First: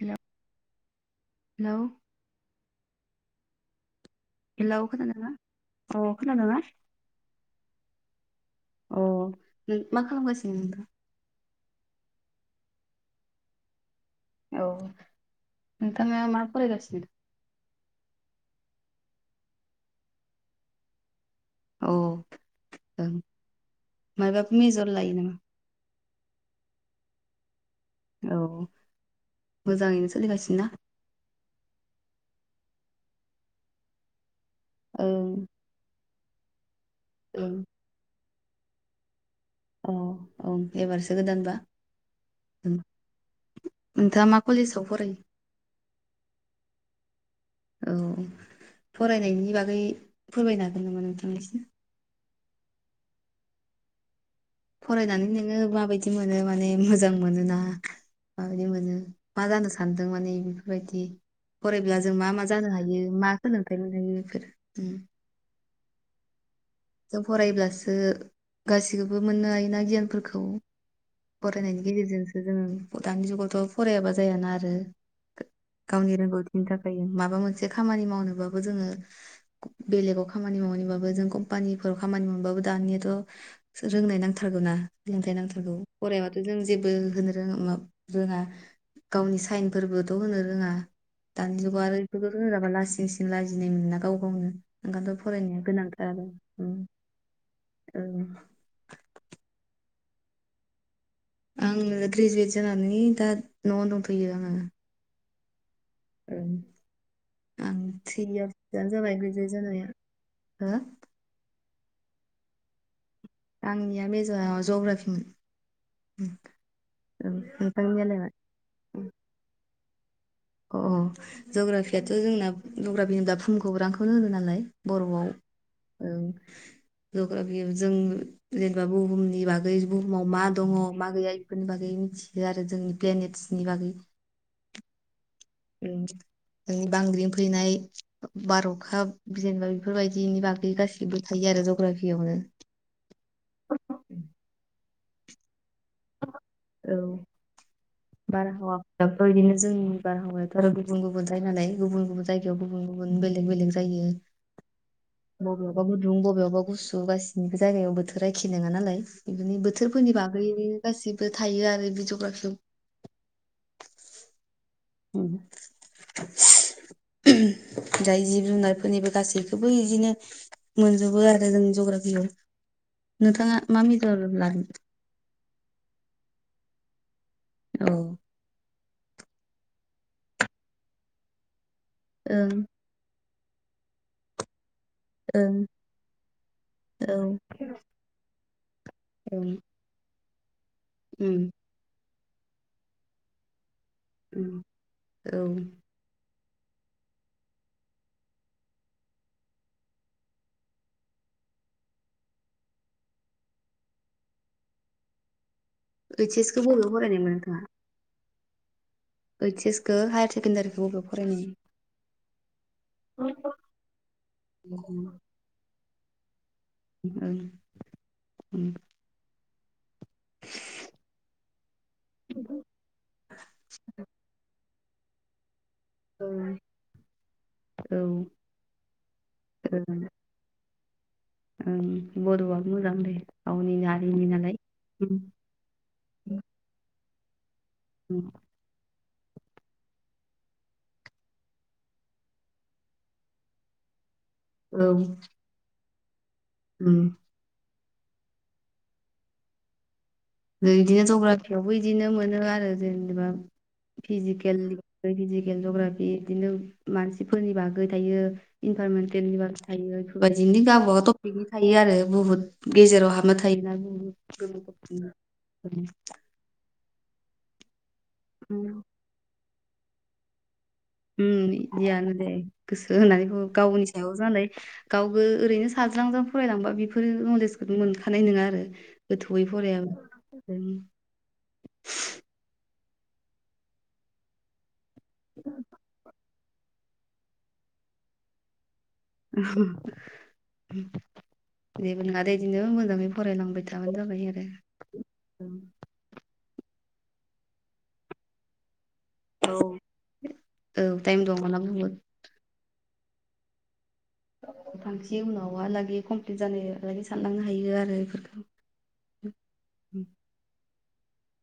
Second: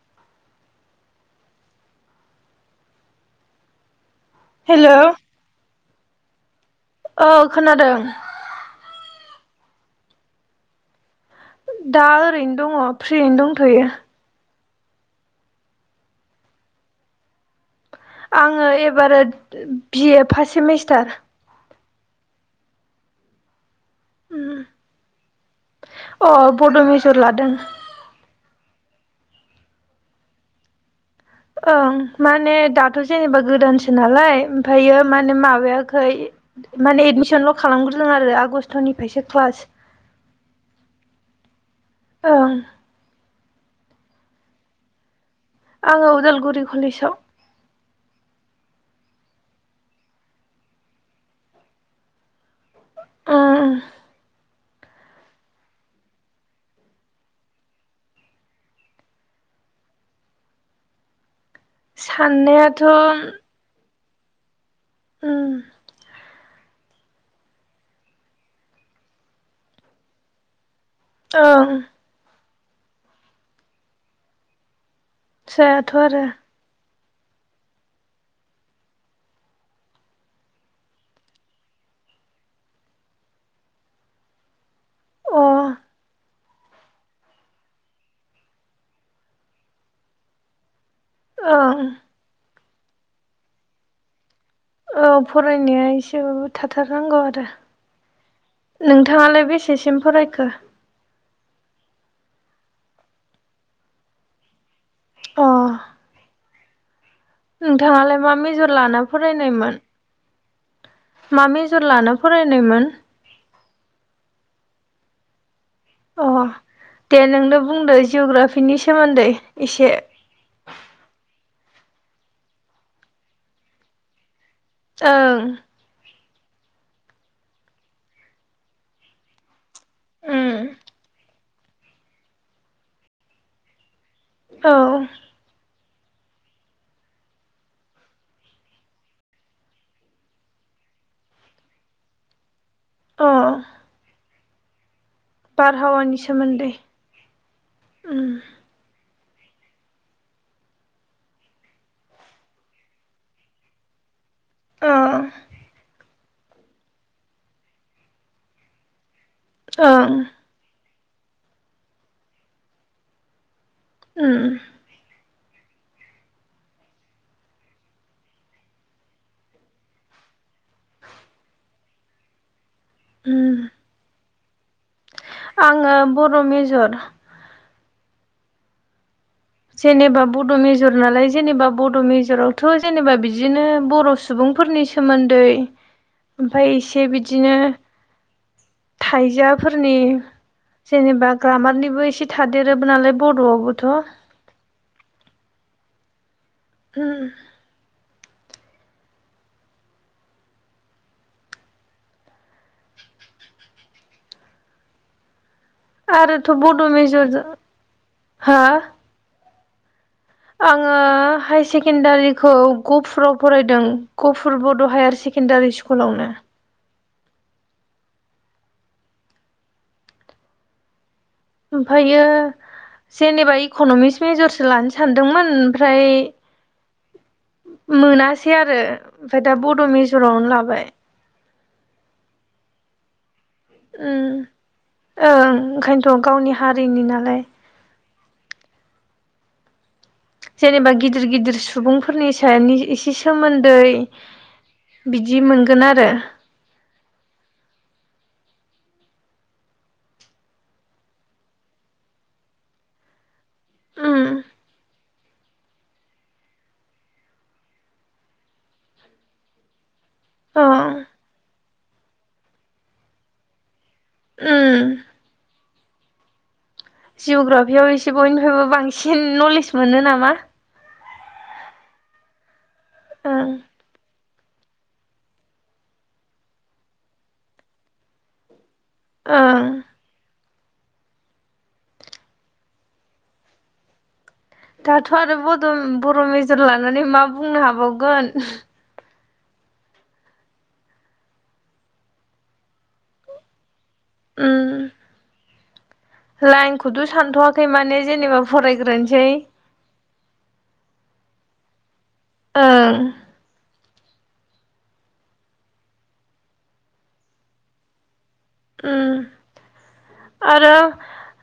हेल' hello hello खोनादोंङा अ खोनादोंङा औ खोनादों अ मा खालामगासिनो नोंथां दा ओरैनो दङ फ्रियैनो दंथ'यो औ नोंथाङा मा फरायगासिनो आङो एबार बिए फार्स्ट सेमिस्टार औ ओ मायबफोर मेजर लायो नामा अ बड' मेजर लादों औ मोजाङैनो सोलिगासिनो ना ओं माने दाथ' जेनेबा गोदानसो नालाय ओमफ्रायायो माने ओं माबायाखै माने ओं एदमिसनल' खालामग्रोदों आरो आगस्टनिफ्रायसो क्लास औ औ एबारसो गोदानबा ओं नोंथाङा मा कलेजाव फरायो आङो उदालगुरि कलेजाव औ फरायनायनि बागै फोरमायनो हागोन नामा नोंथांनिसिम ओम फरायनानै नोङो माबायदि मोनो माने मोजां मोनोना माबायदि मोनो मा जानो सानदों माने बेफोरबायदि फरायब्लाब्ला जों मा मा जानो साननायाथ' हायो मा सोलोंथाइ मोन हायो बेफोर ओम जों फरायब्लासो गाससिखौबो मोननो हायोना गियानफोरखौ ओं फरायनायनि गेजेरजोंसो जोङो दानि जुगावथ' फरायाबा जायाना आरो जायाथ' गावनि आरो रों बिनि थाखाय माबा मोनसे खामानि मावनोबाबो जोङो बेलेगाव खामानि मावनानैबाबो जों ख्ानिफोराव खामानि मोनबाबो दानियाथ' रोंनाय नांथारगौनाा सोलोंथाइ अ नांथारगौ फरायबाथ' जों जेबो होनो रोङा रोङा गावनि साइनफोरबोथ' होनो रोङा दानि जुगाव ओं आरो बेफोरखौ राबा लासिं सिं लाजिनाय मोना गाव गावनो औ ओंखायनोथ' फरायनाया गोनांथार आरो एसेबाबो उम थाथारनांगौ आरो ओं नोंथाङालाय बेसेसिम फरायखो? आङो ग्रेजुवेट जानानै दा न'आवनो दंथैयो आङो। अ उम आं नोंथाङालाय थ्रि मा मेजर इयार्सानो लाना जाबाय ग्रेजुवेट फरायनायमोन जानाया हो मा मेजर लाना फरायनायमोन? आंनिया मेज'राव जग्राफिमोन।। अ दे ओं नोंनो बुंदो नोंथांनियालाय मा जिअग्राफिनि सोमोन्दै एसे अ जग्राफियाथ' जोंना जग्राफिनिबा फुमखौगरांखौनो होगो नालाय बर'आव ओं जग्राफि जों जेनेबा बुहुमनि बागै बुहुमाव मा उम दङ' मा गैया इफोरनि बागै मिथियो आरो जोंनि प्लेनेटसनि बागै औ। उम बांग्रिं फैनाय बार अखा जेनेबा बेफोर बायदिनि बागै गासिबो थायो आरो जग्राफियावनो। अ बारहावानि सोमोन्दै उम। दाथ' बिदिनो जोंनि बारहावायाथ' गुबुन गुबुन जायो नालाय गुबुन गुबुन जायगायाव गुबुन गुबुन बेलेग बेलेग जायो। औ बबेयावबा गुदुं बबेयावबा गुसु गासिनिबो जायगायाव बोथोरा एखि नङा नालाय। बिदिनो ओं बोथोरफोरनि बागै गासिबो थायो आरो बे जग्राफियाव। ओम। हम [inaudible] [inaudible] दायो जिब जुनारफोरनिबो गासिबखोबो इदिनो। मोनजोबो आरो जों जग्राफियाव। नोंथाङा उम मा मेजर लादों? आङो बर' मेजर। औ। जेनेबा बड' मेजर नालाय जेनेबा बड' ओं मेजरावथ' जेनेबा बिदिनो बर' सुबुंफोरनि सोमोन्दै ओं ओमफाय एसे औ बिदिनो। ओं थायजाफोरनि जेनेबा उम ग्रामारनिबो एसे। थादेरोबो नालाय बरड'आवबोथ'। उम औ। हम। ओइस आरोथ' एस खौ बड' बबेयाव फरायनायमोन मेजरजों नोंथाङा हा? ओइस एस खो हाया आङो हाय सेकेणडारिखौ ओं गफुराव फरायदों गफुर बड' हायार सेक सेकेण्डारि स्कुलावनो। ओं ओ। ओमफ्रायो जेनेबा इक'न'मिक्स मेजरसो लानो सानदोंमोन ओमफ्राय। औ औ ओं मोनासै आरो ओमफ्राय दा बड' मेजरावनो लाबाय। ओं बड' आबो मोजां दे। गावनि हारिनि उम नालाय उम ओं ओंखायनोथ' गावनि हारिनि नालाय उम जेनेबा गिदिर गिदिर सुबुंफोरनि सानि एसे सोमोन्दै। औ बिदि मोनगोन आरो। उम। बिदिनो जग्राफियावबो बिदिनो मोनो आरो जेनेबा उम फिजिकेल फिजिकेल जग्राफि इदिनो मानसिफोरनि बागै थायो। इनभार'नमेनटेलनिबो थायो। बेबायदिनो अ गावबागाव थटफिकै थायो आरो बुहुत गेजेराव हाबना थायोना [unintelligible] उम [unintelligible] जिअ'ग्राफियाव एसे बयनिफ्रायबो बांसिन नलेज मोनो नामा? उम बिदियानो दे गोसो होनानै हो ओं गावनि सायाव जानाय गावबो ओरैनो साज्रांज्रां फरायलांबा बेफोरो नलेजखौनो मोनखानाय नङा आरो ओं [unintelligible] दाथ' आरो बदन बर' मेजर लानानै मा बुंनो हाबावगोन। जेबो नङादे बिदिनो मोजाङै फरायलांबाय था। जाबाय आरो उम औ लाइनखौथ' सानथ'वाखै माने जेनेबा फरायग्रोनोसै। औ औ टाइम दं माला बुंगोन। ओं। गावबागाव फांसे उनावहालागै कमप्लिट जानो लागै सानलांनो हायो आरो बेफोरखौ उम आरो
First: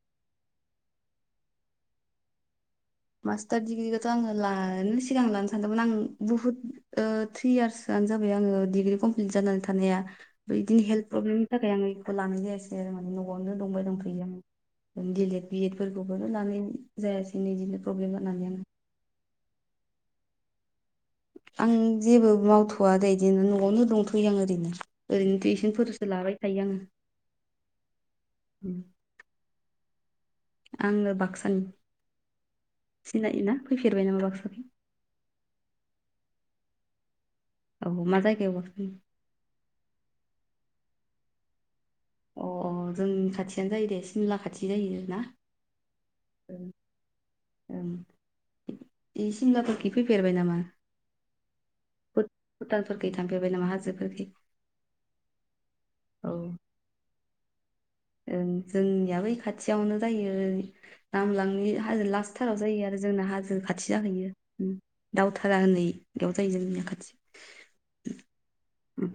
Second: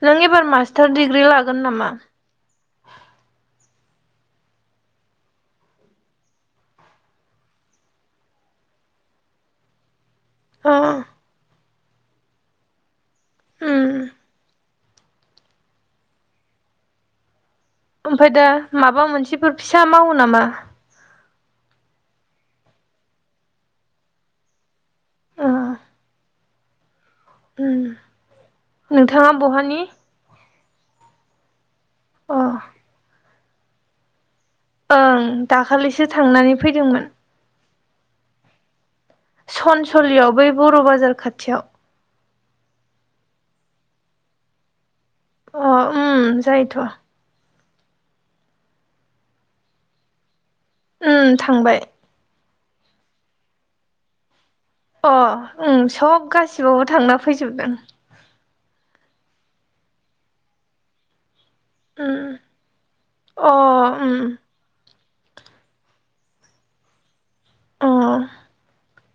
नों एबार मास्टार डिग्रि लागोन नामा? मास्टार दिडिग्रिखौथ' आङो लानो सिगां लानो सानदोंमोन आं बुहुद ओ थ्रि यार्सआनो जाबाय आङो डिग्रि कमप्लिट जानानै थानाया अ बिदिनो हेल्थ प्रब्लेमनि थाखाय आं इखौ लानाय जायासै आरो माने न'आवनो दंबाय उम दंथ'यो आङो डिएलेद बिएद फोरखौबोनो लानाय जायासै नै इदिनो ओमफाय दा माबा मोनसेफोर फिसा मावो नामा? आं जेबो मावथ'वा दै बिदिनो न'आवनो दंथ'यो आं ओरैनो ओरैनो अ टिउसनफोरसो लाबाय थायो आङो उम नोंथाङा बहानि? आङो बाक्सानि। अ' सिनायोना फैफेरबाय नामा बाक्साखै ओं दाखालिसो थांनानै फैदोंमोन। औ मा जायगायावबा फैनाय सनसलियाव बै बर' बाजार खाथियाव। अ अ जोंनि खाथियानो जायो दे सिमला खाथि जायो ना? अ उम ओं जायोथ' ओं बे सिमलाफोरखि फैफेरबाय नामा? उम थांबाय। भु-भुटानफोरखै थांफेरबाय नामा हाजोफोरखै? अ उम सब औ गासिबावबो थांना फैजोबदों। ओं जोंनिया बै खाथियावनो जायो नामलांनि हाजो उम लास्टथाराव जायो आरो जोंना अ हाजो खाथि उम जाहैयो। दावथारा होनै बेयाव जायो जोंनिया खाथि अ उम!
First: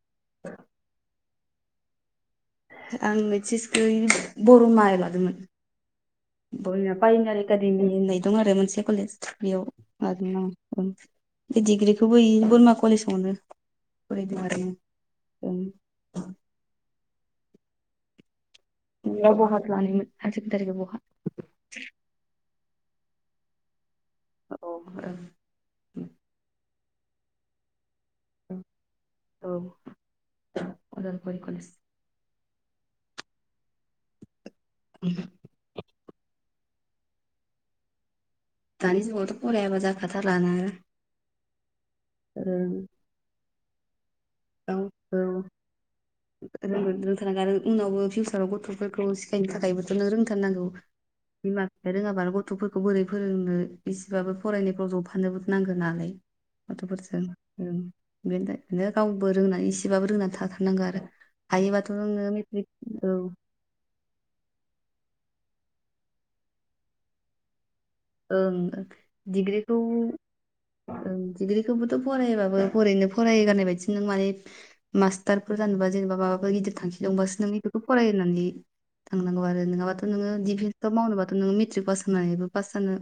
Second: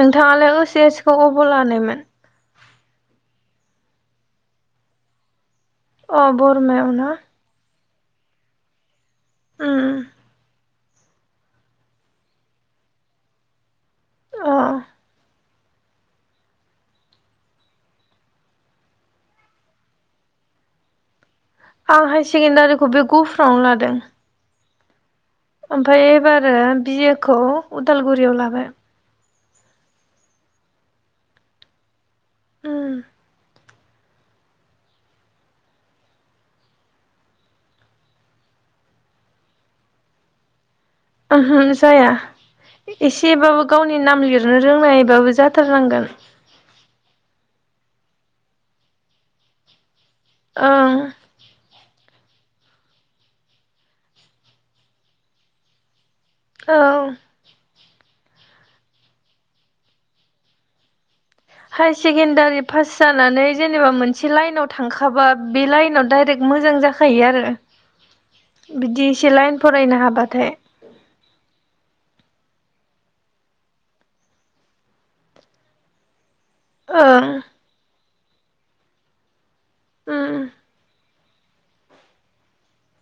नोंथाङालाय ओस एसखौ अबाव लानायमोन? आं ओस एसखै बर'मायाव लादोंमोन अ बरमायाव बर'मा ना बायनारि एकादेमि होननाय दं आरो मोनसे कलेज बेयाव उम लादोंमोन आङो। ओं बे डिग्रिखौबो ई बोरमा कलेजावनो फरायदों अ आरोना ओं नोंलाय बहाथो लानायमोन हाइसेखेन्दारिखौ बहा? आं हाइ सेकेण्डारिखौ बे गुफुरावनो लादों। औ ओं ओमफ्राय एबारो बिए खौ उदालगुरियाव ओं लाबाय। औ अदालगुरि कलेस उम उम! दानि जुगावथ' फरायाबा जाखाथारला ना उहु जाया ओ एसेबाबो गावनि नाम लिरनो रोंनायबाबो जाथारनांगोन ओ रोंगोन रोंथारनांगो आरो उनावबो फिउचाराव गथ'फोरखौ सिखायनो थाखायबो खौनो रोंथारनांगौ ओं बिमा बिफाया रोङाबानो गथ'फोरखौ बोरै फोरोंनो इसेबाबो फरायनायफ्राव जबफानोबो नांगोन नालाय औ गथ'फोरजों बेनो गावबो रोंनानै इसेबाबो रोंनानै थाथारनांगौ आरो हाय हायोबाथ' नोङो सेकेण्डारि मेट्रिक पास औ जानानै जेनेबा मोनसे लाइनाव थांखाबा बे लाइनाव डाइरेक मोजां जाखायो आरो ओं बिदि इसे लाइन डिग्रिखौ फरायनो हाबाथाय ओं डिग्रिखौबोथ' फरायबाबो बोरैनो फरायगारनाय बायदि नों माने मास्टारफोर जानबा जेनेबा माबाफोर गिदिर थांखि ओं दंबासो नों बेखौ फराय होननानै थांनांगौ आरो नोङाबाथ' नोङो ओं दिफेन्सआव मावनोबाथ' नों मेट्रिक पास होननानैबो पास जोङो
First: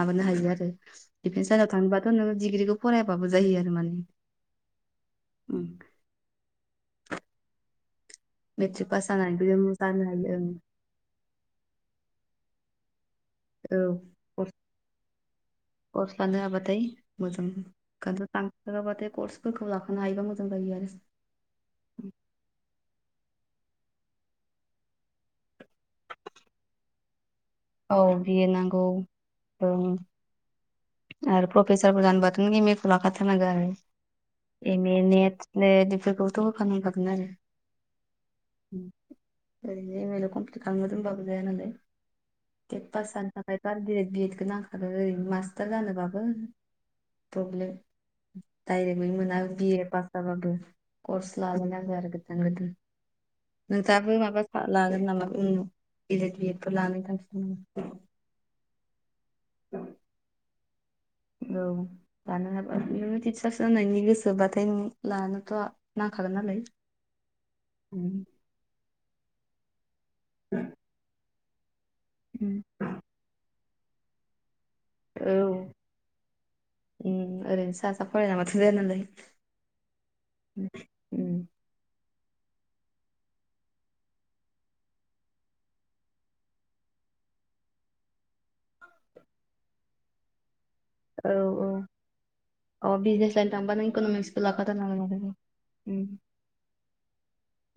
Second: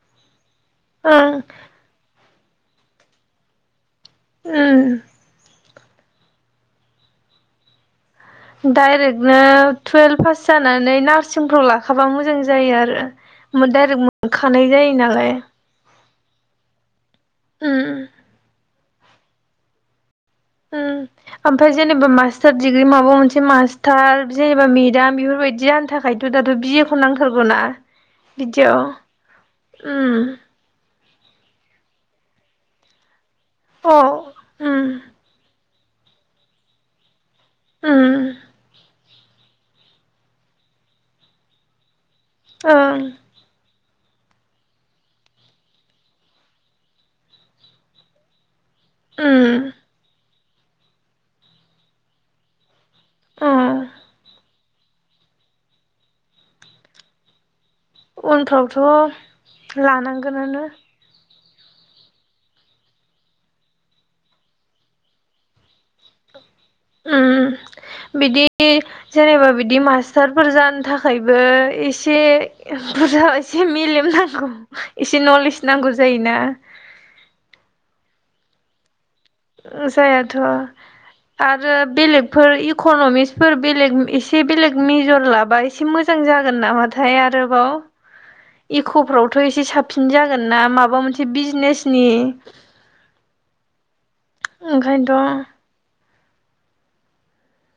माबानो हायो आरो ओं डिफेन्स लाइनाव थांनोबाथ' नोङो डिग्रिखौ फरायाबाबो जायो आरो माने ओ उम मेट्रिक पास डाइरेक्टनो जानानैबो जों जानो टुवेल्भ पास हायो जानो नै नार्सिंफोर लाखाबा मोजां जायो आरो मोन ओं डायरेक्ट औ कर्स मोनखानाय जायो नालाय कर्स लानो हाबाथाय मोजां उम [unintelligible] फोरखौ लाफानो हायोबा मोजां जायो आरोस ओमफाय जेनेबा मास्टार डिग्रि माबा मोनसे मास्टार जेनेबा मेदाम बेफोरबायदि जानो थाख खायथ' दाथ' बिए खौ नांथारगौ ना औ बिए बिदियाव नांगौ ओं उम आरो प्रफेसार जानोबाथ' एम ए खौ लाखा थारनांगोन आरो अ ओं एम ए नेट स्नेट इफोरखौथ' होखानांखागोन आरो ओं उम ओरैनो एम ए ल' कमप्लिद खालामना दोनबाबो जाया नालाय टेट पास जानो थाखाय बा बिए बिएडखौ नांखागो ओरैनो मास मास्टार जानोबाबो पब्लेम डायरेक्ट मै मोना उम बिए पास जाबाबो कर्स लालायनांगो आरो गोदान गोदान औ नोंथाङाबो माबा फा लागोन नामा उम डि एल इद बिएद फोर लानो थांखि दं नामा? उनफ्रावथ' लानांगोनानो औ लानो हाबा उम टिचार्स जानायनि गोसोबाथाय उम लानोथ' नांखागोन नालाय उम बिदि जेनेबा बिदि मास्टारफोर जानो थाख खायबो एसे बुरजा एसे मेलेम नांगौ। एसे नलेज औ नांगौ जायोना उम ओरैनो सा सा फरायलांबाथ' जाया नालाय ओ जायाथ' उम आर रो बेलेगफोर इखनमिक्सफोर बेलेग एसे बेलेग मेजर लाबाय एसे मोजां जागोन नामाथाय आरोबाव इख'फ्रावथ' एसे साबसिन जागोन ना माबा मोनसे औ बिजनेसनि अ बिजनेस लाइन थांबा नों इक'नमिसखौ लाखाथारनांगोन आरो ओंखायनोथ' उम उम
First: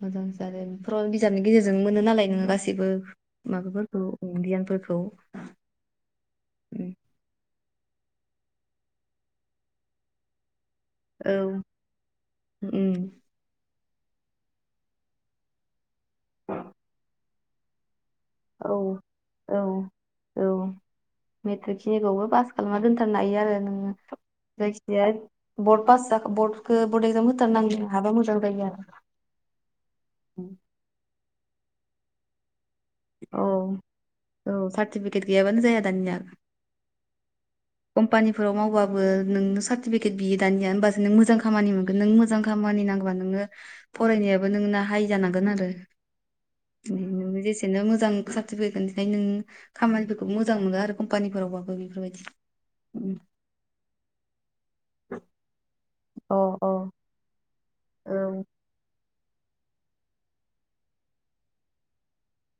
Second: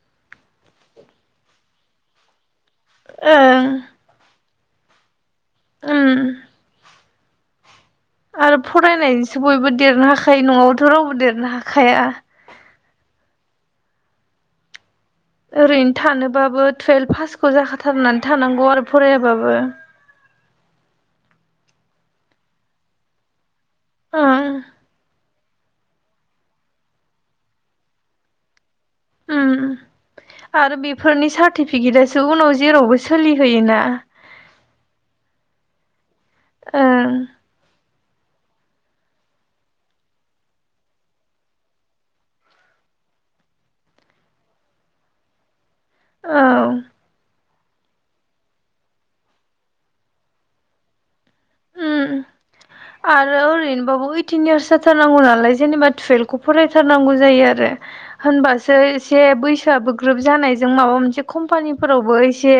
मोजां जादों बेफोराव बिजाबनि गेजेरजों मोनो नालाय नोङो गासि जिबो ओं माबाफोरखौ ओ गियानफोरखौ ओम उम आरो फरायनायसो बयबो देरनो हाखायो न'आबाथ' रावबो देरनो हाखाया। ओ उम ओरैनो थानोबाबो टुयेल्भ फासखौ जाखाथारनानै थानांगौ औ आरो फरायाबाबो औ औ मेट्रिक खिनिखौबो पास खालामना दोनथारनो हायो आरो नों [unintelligible] ओं जायखिजाया बर्ड पास जा खौ बर्डखो बर्ड एक्जाम होथारनांगो हाबा मोजां जायो आरो उम आरो बेफोरनि सार्टिफिकेटासो उनाव जेरावबो औ सोलिहोयोना औ सार्टिफिकेट गैयाबानो जाया दानिया ओ कम्पानिफोराव मावबाबो नोंनो सार्टिफिकेट बियो दानिया होमबासो नों मोजां खामानि मोनगोन नों मोजां जां खामानि नांगबा नोङो फरायनायाबो नोंना हाइ जानांगोन आरो औ बिदिनो मोजां सार्टिफिकेटखायनो नों खामानिफोरखौ मोजां मोनो आरो कम्पानिफोरावबाबो उम बेफोरबायदि अ आरो ओरैनोबाबो ओइटिन इयार्स जाथारनांगौ नालाय जेनेबा तुवेल्भ अ खौ फराय औ सोरनांगौ जायो आरो औ होनबा जै एसे बैसोआबो गोरोब जानायजों माबा मोनसे कम्पानिफोरावबो एसे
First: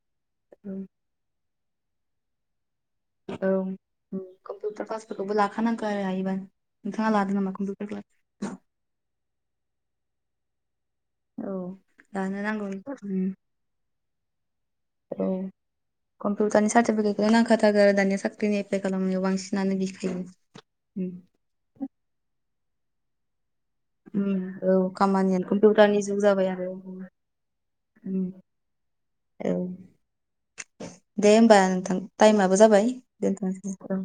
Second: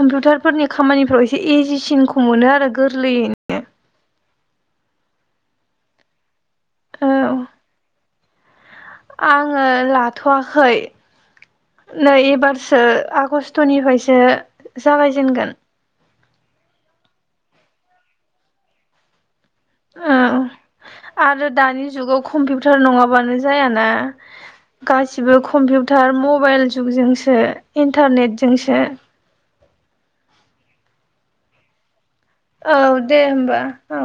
कम्पिउटारफोरनि खामानिफ्राव एसे इजिसिनखौ मोनो आरो गोरलैयै औ उम कम्पिउटार क्लासफोरखौबो लाखानांगौ आरो हायोबा नोंथाङा लादो औ नामा कम्पिउटार क्लास आङो लाथ'वाखै औ नै लानो नांगौ एबारसो आगस्टनिफ्रायसो औ जागायजेनगोन कम्पिउटारनि सार्टिफिकेटखौ नांखाथारगो दानिया साख्रिनि एपलाइ खालामनायाव बांसिन औ आरो दानि जुगाव कम्पिउटार नङाबानो जायाना उम, औ गासिबो खामानियानो कम्पिउटारनि कम्पिउटार जुग जाबाय मबाइल आरो उम, जुगजोंसो इन्टारनेटजोंसो औ दे होमबा नोंथां टाइमआबो औ जाबाय दे होमबा दोनथनोसै औ